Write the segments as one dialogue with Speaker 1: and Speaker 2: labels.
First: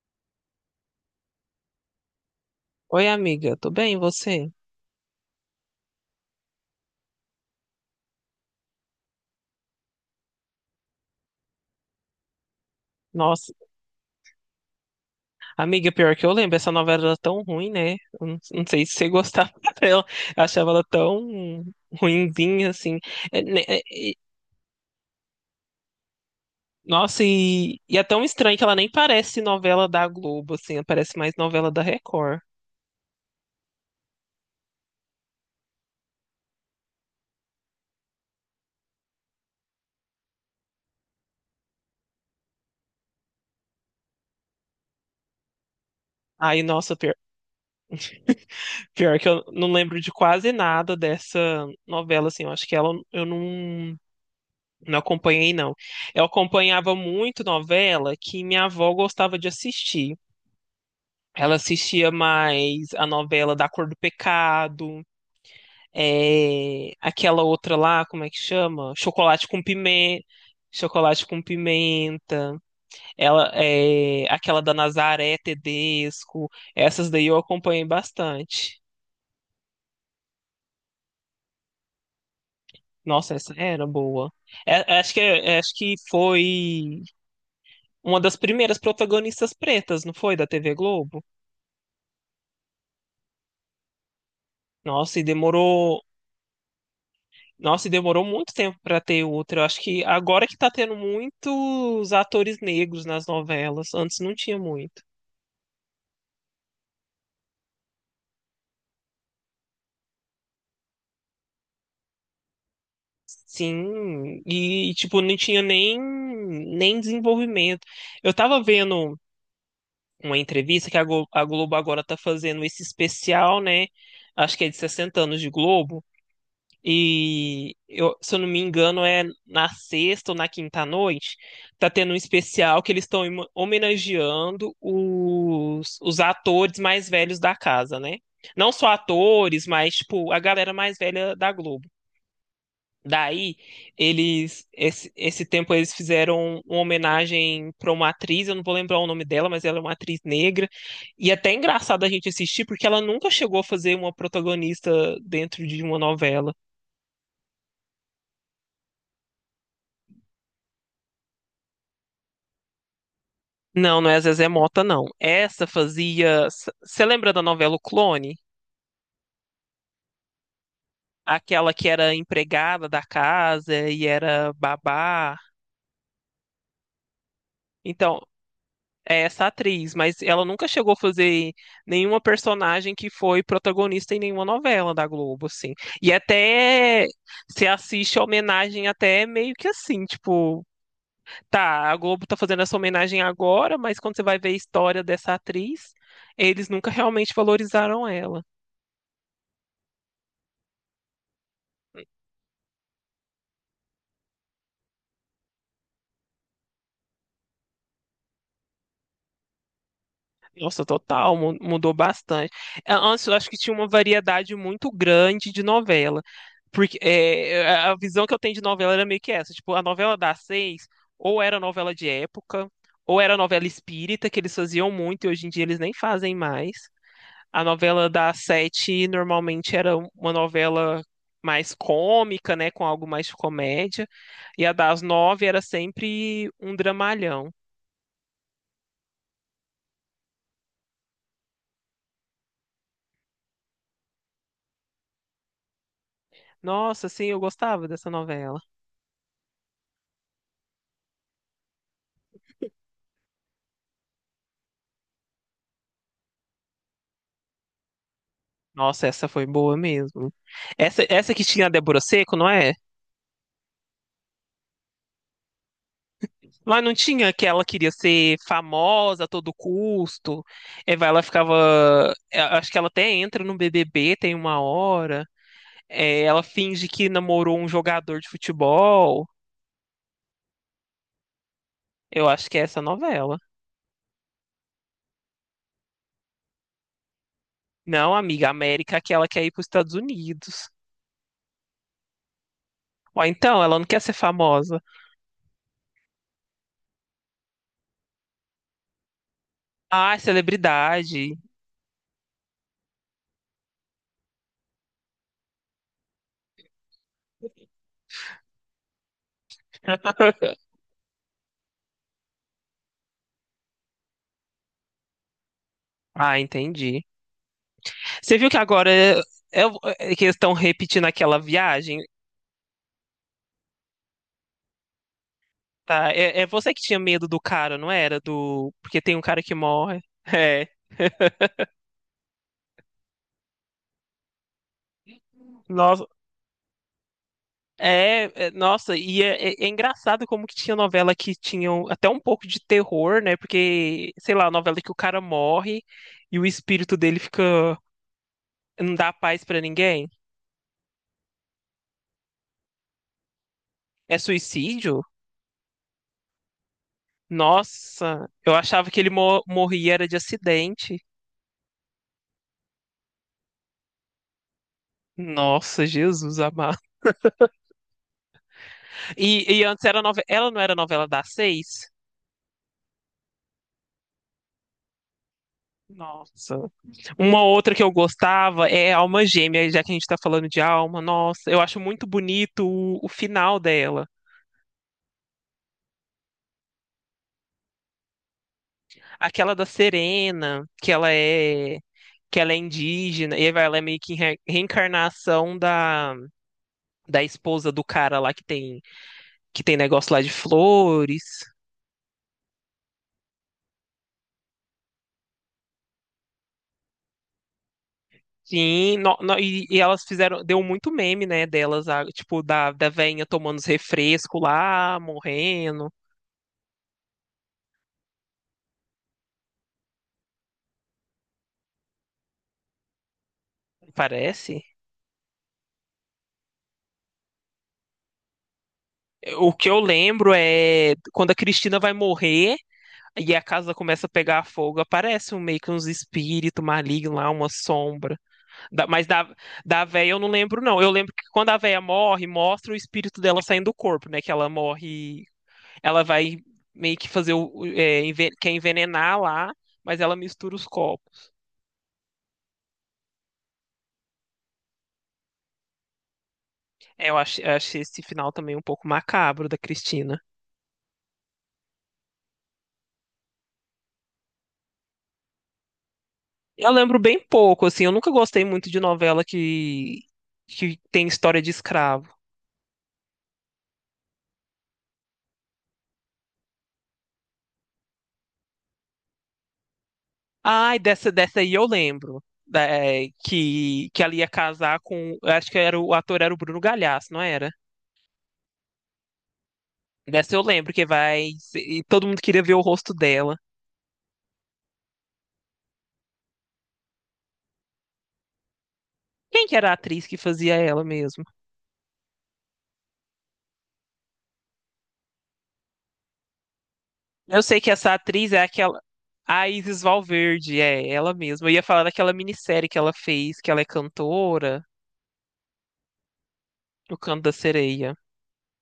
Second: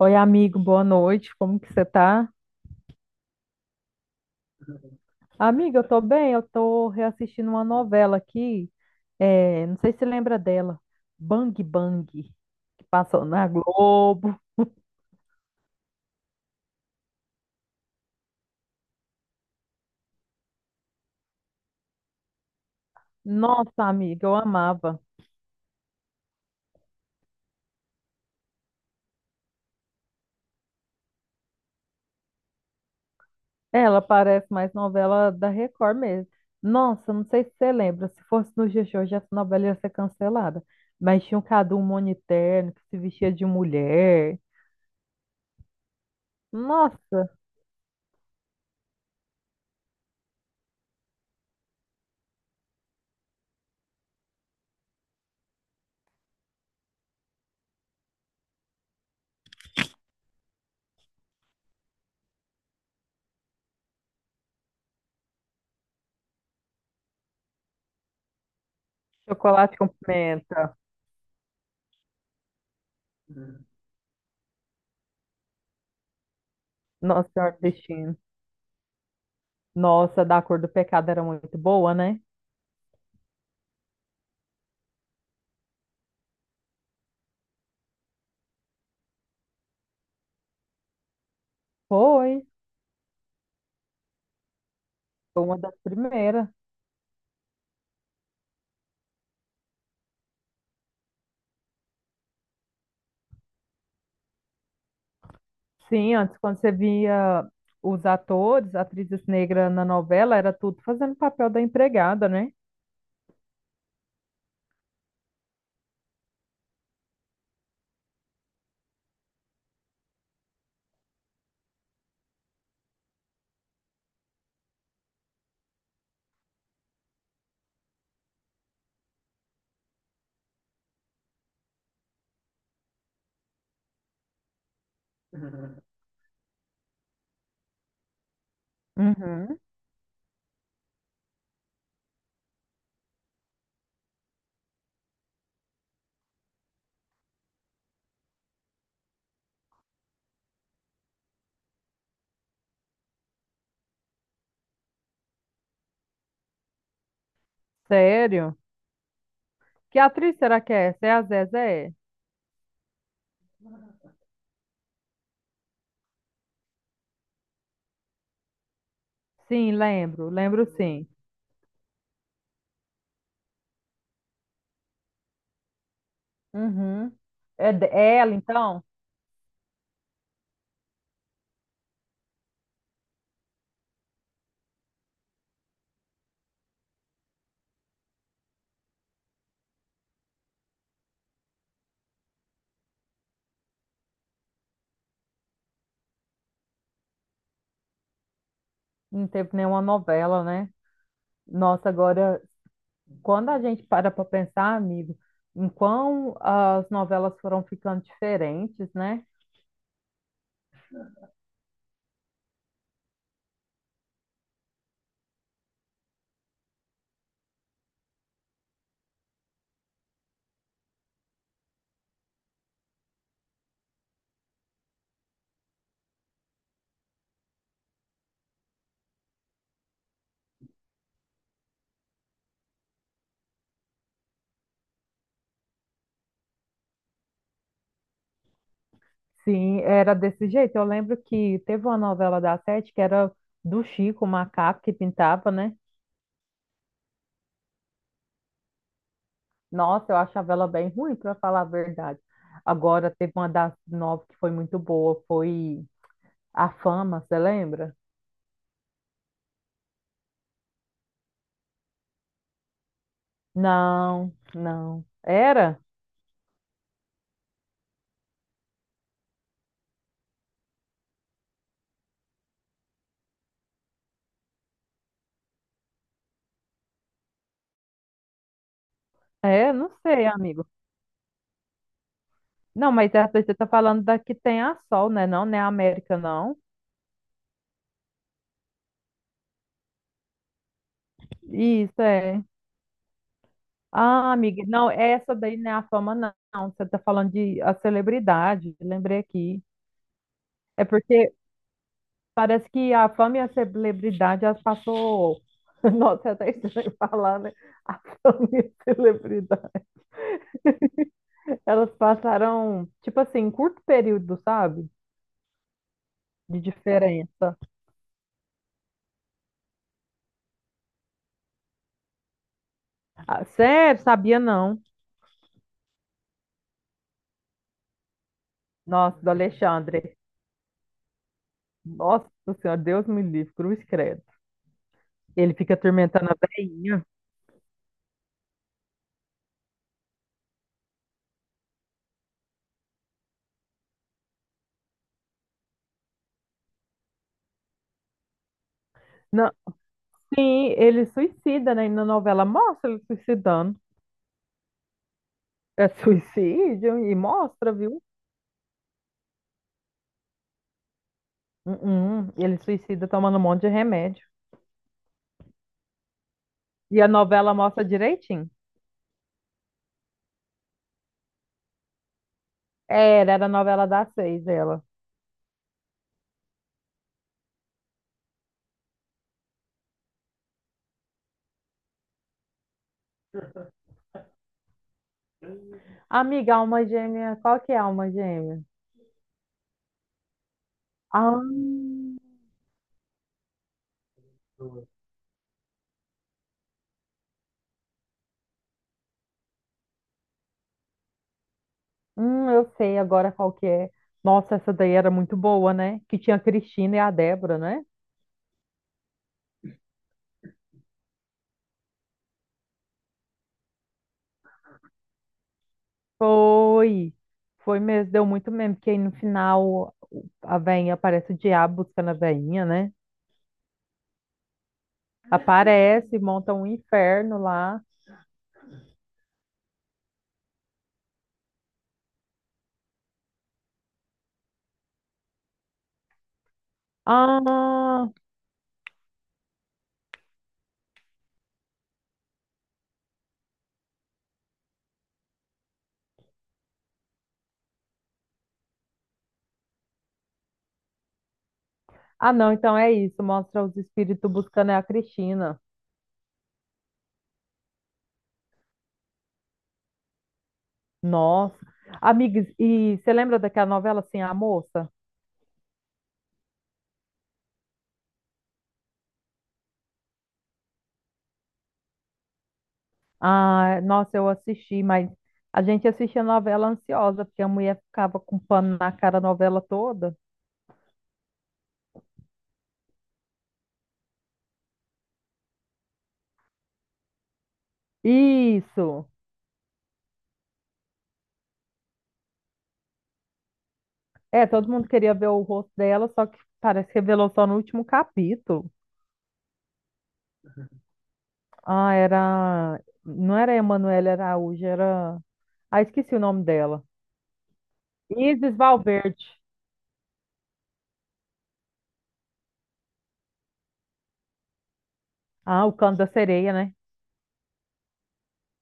Speaker 1: Oi, amigo, boa noite. Como que você tá?
Speaker 2: Oi, amiga, tudo bem? E você?
Speaker 1: Amiga, eu tô bem, eu tô reassistindo uma novela aqui. Não sei se você lembra dela. Bang Bang, que passou na
Speaker 2: Nossa,
Speaker 1: Globo.
Speaker 2: amiga, pior que eu lembro, essa novela era tão ruim, né? Eu Não, não sei se você gostava dela. Eu achava ela tão ruinzinha, assim. É, né, é,
Speaker 1: Nossa,
Speaker 2: e-
Speaker 1: amiga, eu amava.
Speaker 2: Nossa, e é tão estranho que ela nem parece novela da Globo, assim, ela parece mais novela da Record.
Speaker 1: Ela parece mais novela da Record mesmo. Nossa, não sei se você lembra. Se fosse no dia de hoje, essa novela ia ser cancelada. Mas tinha um Cadu Moniterno que se vestia de mulher.
Speaker 2: Aí, nossa, pior,
Speaker 1: Nossa,
Speaker 2: pior que eu não lembro de quase nada dessa novela, assim, eu acho que ela eu não, não acompanhei, não. Eu acompanhava muito novela que minha avó gostava de assistir. Ela assistia mais a novela Da Cor do Pecado, é, aquela outra lá, como é que chama? Chocolate com
Speaker 1: chocolate com
Speaker 2: pimenta.
Speaker 1: pimenta.
Speaker 2: Chocolate com pimenta, ela é aquela da Nazaré Tedesco, essas daí
Speaker 1: Nossa
Speaker 2: eu
Speaker 1: Senhora do
Speaker 2: acompanhei
Speaker 1: Destino.
Speaker 2: bastante.
Speaker 1: Nossa, da cor do pecado era muito boa, né?
Speaker 2: Nossa, essa era boa. Acho que foi uma das primeiras protagonistas pretas, não foi, da TV Globo?
Speaker 1: Foi,
Speaker 2: Nossa, e
Speaker 1: foi uma das
Speaker 2: demorou
Speaker 1: primeiras.
Speaker 2: Nossa, e demorou muito tempo pra ter outra. Eu acho que agora que tá tendo muitos atores negros nas novelas. Antes não tinha muito.
Speaker 1: Sim, antes, quando você via os atores, atrizes negras na novela, era tudo fazendo papel da empregada, né?
Speaker 2: Sim, e tipo, não tinha nem, nem desenvolvimento. Eu tava vendo uma entrevista que a a Globo agora tá fazendo esse especial, né? Acho que é de 60 anos de Globo. Se eu não me engano, é na sexta ou na quinta noite, tá tendo um especial que eles estão homenageando os atores mais velhos da casa, né? Não só
Speaker 1: Uhum.
Speaker 2: atores, mas tipo a galera mais velha da Globo. Daí, esse tempo eles fizeram uma homenagem para uma atriz, eu não vou lembrar o nome dela, mas ela é uma atriz negra. E até é engraçado a gente assistir porque ela nunca chegou a fazer uma protagonista dentro de uma novela.
Speaker 1: Sério? Que atriz será que é essa? É a Zezé?
Speaker 2: Não, não é Zezé Mota, não. Essa fazia. Você lembra da novela O Clone?
Speaker 1: Sim, lembro, lembro sim.
Speaker 2: Aquela que era empregada da casa e era babá.
Speaker 1: Uhum. É
Speaker 2: Então,
Speaker 1: ela, então?
Speaker 2: é essa atriz, mas ela nunca chegou a fazer nenhuma personagem que foi protagonista em nenhuma novela da Globo, assim. E até se assiste a homenagem até meio que assim, tipo, tá, a Globo tá fazendo essa homenagem agora, mas quando você vai ver a história dessa atriz, eles nunca realmente valorizaram ela.
Speaker 1: Não teve nenhuma novela, né? Nossa, agora quando a gente para pensar, amigo, em quão as novelas foram ficando diferentes, né?
Speaker 2: Nossa, total, mudou bastante. Antes eu acho que tinha uma variedade muito grande de novela. Porque é, a visão que eu tenho de novela era meio que essa. Tipo, a novela das seis, ou era novela de época, ou era novela espírita, que eles faziam muito e hoje em dia eles nem fazem mais. A novela das sete normalmente era uma novela mais cômica, né? Com algo mais de comédia. E a das nove era sempre um dramalhão.
Speaker 1: Sim, era desse jeito. Eu lembro que teve uma novela da Sete que era do Chico, o macaco que pintava, né?
Speaker 2: Nossa, sim, eu gostava dessa novela.
Speaker 1: Nossa, eu achava ela bem ruim, para falar a verdade. Agora, teve uma das nove que foi muito boa, foi A Fama, você lembra?
Speaker 2: Nossa, essa foi boa mesmo. Essa que tinha a Débora Seco, não é?
Speaker 1: Não, não. Era?
Speaker 2: Mas não tinha que ela queria ser famosa a todo custo. É, vai, ela ficava. É, acho que ela até entra no BBB, tem uma hora. É, ela finge que namorou um jogador de futebol.
Speaker 1: É, não sei, amigo.
Speaker 2: Eu acho que é essa
Speaker 1: Não, mas essa
Speaker 2: novela.
Speaker 1: aí você tá falando da que tem a Sol, né? Não, né a América, não.
Speaker 2: Não, amiga, a América que ela quer ir para os Estados Unidos.
Speaker 1: Isso é.
Speaker 2: Ou então, ela não quer ser
Speaker 1: Ah, amiga,
Speaker 2: famosa.
Speaker 1: não, essa daí não é a fama, não. Você está falando de a celebridade, lembrei aqui.
Speaker 2: Ah, é
Speaker 1: É porque
Speaker 2: celebridade.
Speaker 1: parece que a fama e a celebridade, elas passou. Nossa, é até estranho falar, né? A fama e a celebridade. Elas passaram, tipo assim, em curto período, sabe?
Speaker 2: Ah,
Speaker 1: De
Speaker 2: entendi.
Speaker 1: diferença.
Speaker 2: Você viu que agora é- é que eles estão repetindo aquela viagem,
Speaker 1: Ah, sério, sabia não.
Speaker 2: tá? É, é você que tinha medo do cara, não era? Do porque tem um
Speaker 1: Nossa, do
Speaker 2: cara que morre.
Speaker 1: Alexandre.
Speaker 2: É.
Speaker 1: Nossa Senhora, Deus me livre, cruz credo. Ele fica
Speaker 2: Nossa,
Speaker 1: atormentando a velhinha.
Speaker 2: nossa, é engraçado como que tinha novela que tinham até um pouco de terror, né? Porque, sei lá, novela que o cara morre e o espírito dele fica não dá paz pra ninguém.
Speaker 1: Sim, ele suicida, né? E na novela mostra ele suicidando.
Speaker 2: É suicídio?
Speaker 1: É suicídio e mostra, viu?
Speaker 2: Nossa, eu achava que ele morria era de acidente.
Speaker 1: Ele suicida tomando um monte de remédio.
Speaker 2: Nossa, Jesus amado.
Speaker 1: E a novela mostra direitinho.
Speaker 2: Ela não era novela das seis?
Speaker 1: Era, era a novela das seis, ela.
Speaker 2: Nossa. Uma outra que eu gostava é Alma Gêmea, já que a gente tá falando de alma. Nossa, eu acho muito bonito o final dela.
Speaker 1: Amiga, alma gêmea, qual que é a alma gêmea?
Speaker 2: Aquela da Serena,
Speaker 1: Ah,
Speaker 2: que ela é indígena, e ela é meio que reencarnação da esposa do cara lá que tem negócio lá de flores.
Speaker 1: eu sei agora qual que é. Nossa, essa daí era muito boa, né? Que tinha a Cristina e a Débora, né?
Speaker 2: Sim, e elas fizeram, deu muito meme, né, delas, tipo, da veinha tomando os refrescos lá, morrendo,
Speaker 1: Foi. Foi mesmo, deu muito mesmo, porque aí no final a veinha aparece o diabo buscando a veinha, né?
Speaker 2: parece.
Speaker 1: Aparece, monta um inferno lá.
Speaker 2: O que eu lembro é quando a Cristina vai morrer e a casa começa a pegar fogo, aparece um, meio que uns espíritos malignos lá, uma
Speaker 1: Ah,
Speaker 2: sombra. Da- mas da, da véia eu não lembro, não. Eu lembro que quando a véia morre, mostra o espírito dela saindo do corpo, né, que ela morre, ela vai meio que fazer quer envenenar lá, mas ela mistura os corpos.
Speaker 1: não, então é isso. Mostra os espíritos buscando a Cristina.
Speaker 2: É, eu achei esse final também um pouco macabro da Cristina.
Speaker 1: Nossa. Amigas, e você lembra daquela novela assim, a moça?
Speaker 2: Eu lembro bem pouco, assim, eu nunca gostei muito de que tem história de escravo.
Speaker 1: Ah, nossa, eu assisti, mas a gente assistia novela ansiosa, porque a mulher ficava com pano na cara a novela toda.
Speaker 2: Ai, dessa aí eu lembro. Que ela ia casar com. Eu Acho que era, o ator era o Bruno Galhaço, não era?
Speaker 1: Isso.
Speaker 2: Dessa eu lembro que vai. E todo mundo queria ver o rosto dela.
Speaker 1: É, todo mundo queria ver o rosto dela, só que parece que revelou só no último capítulo.
Speaker 2: Quem que era a atriz que fazia ela mesmo?
Speaker 1: Ah, era. Não era Emanuele Araújo, era. Ah, esqueci o nome dela.
Speaker 2: Eu sei que essa atriz é
Speaker 1: Isis
Speaker 2: aquela.
Speaker 1: Valverde.
Speaker 2: A Isis Valverde, é ela mesma. Eu ia falar daquela minissérie que ela fez, que ela é cantora.
Speaker 1: Ah, o Canto da Sereia, né?
Speaker 2: O canto da sereia.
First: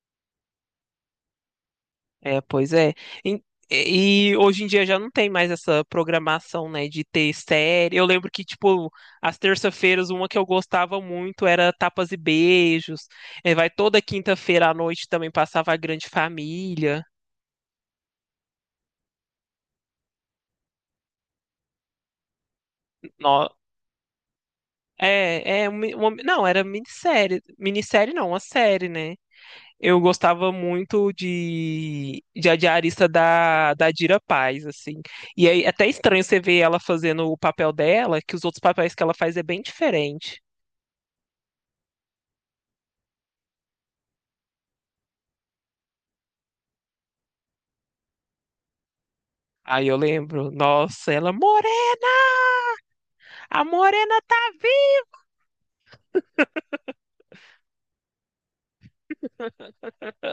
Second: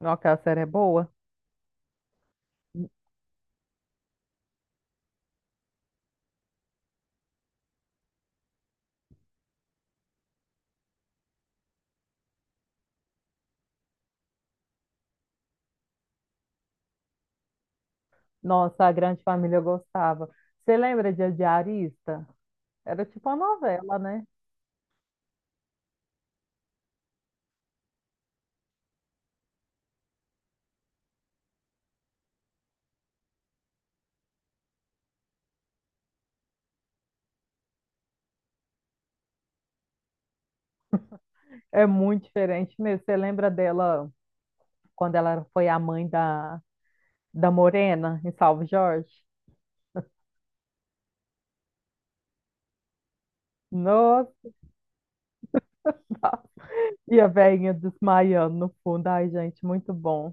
Speaker 1: Não, aquela série é boa.
Speaker 2: É, pois é. Em- e hoje em dia já não tem mais essa programação, né, de ter série. Eu lembro que, tipo, às terça-feiras, uma que eu gostava muito era Tapas e Beijos. É, vai toda quinta-feira à noite também passava a Grande Família.
Speaker 1: Nossa, a Grande Família eu gostava. Você lembra de A Diarista? Era tipo uma
Speaker 2: No-
Speaker 1: novela, né?
Speaker 2: é não, era minissérie. Minissérie não, uma série, né? Eu gostava muito de a diarista da Dira Paz, assim. E aí, é até estranho você ver ela fazendo o papel dela, que os outros papéis que ela faz é bem diferente.
Speaker 1: É muito diferente mesmo. Você lembra dela quando ela foi a mãe da, da Morena, em Salve Jorge.
Speaker 2: Aí eu lembro, nossa, ela, é Morena, a Morena tá
Speaker 1: Nossa,
Speaker 2: viva!
Speaker 1: e a velhinha desmaiando no fundo. Ai, gente, muito bom.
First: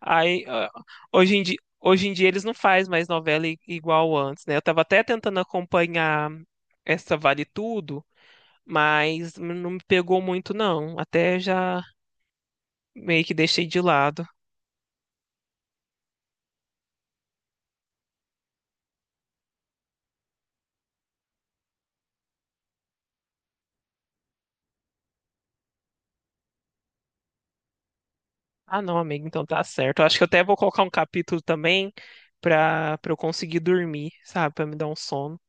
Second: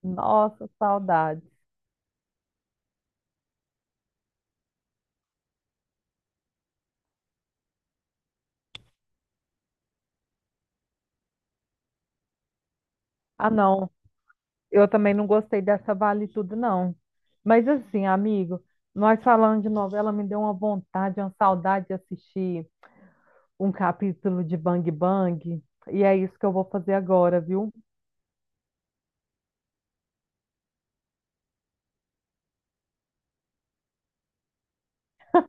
Speaker 2: Aí,
Speaker 1: Nossa,
Speaker 2: ah,
Speaker 1: saudade.
Speaker 2: hoje em dia eles não fazem mais novela igual antes, né? Eu tava até tentando acompanhar essa Vale Tudo, mas não me pegou muito, não. Até já meio que
Speaker 1: Ah,
Speaker 2: deixei de
Speaker 1: não,
Speaker 2: lado.
Speaker 1: eu também não gostei dessa Vale Tudo, não. Mas assim, amigo, nós falando de novela, me deu uma vontade, uma saudade de assistir um capítulo de Bang Bang. E é isso que eu vou fazer agora, viu?
Speaker 2: Ah, não, amigo, então tá certo. Eu acho que eu até vou colocar um capítulo também pra eu conseguir dormir, sabe? Pra me dar um sono.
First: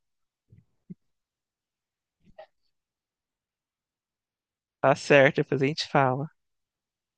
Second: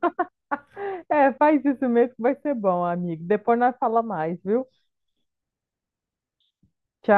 Speaker 1: É, faz isso mesmo que vai ser bom, amigo. Depois nós fala mais, viu?
Speaker 2: Tá certo, depois a gente fala.
Speaker 1: Tchau.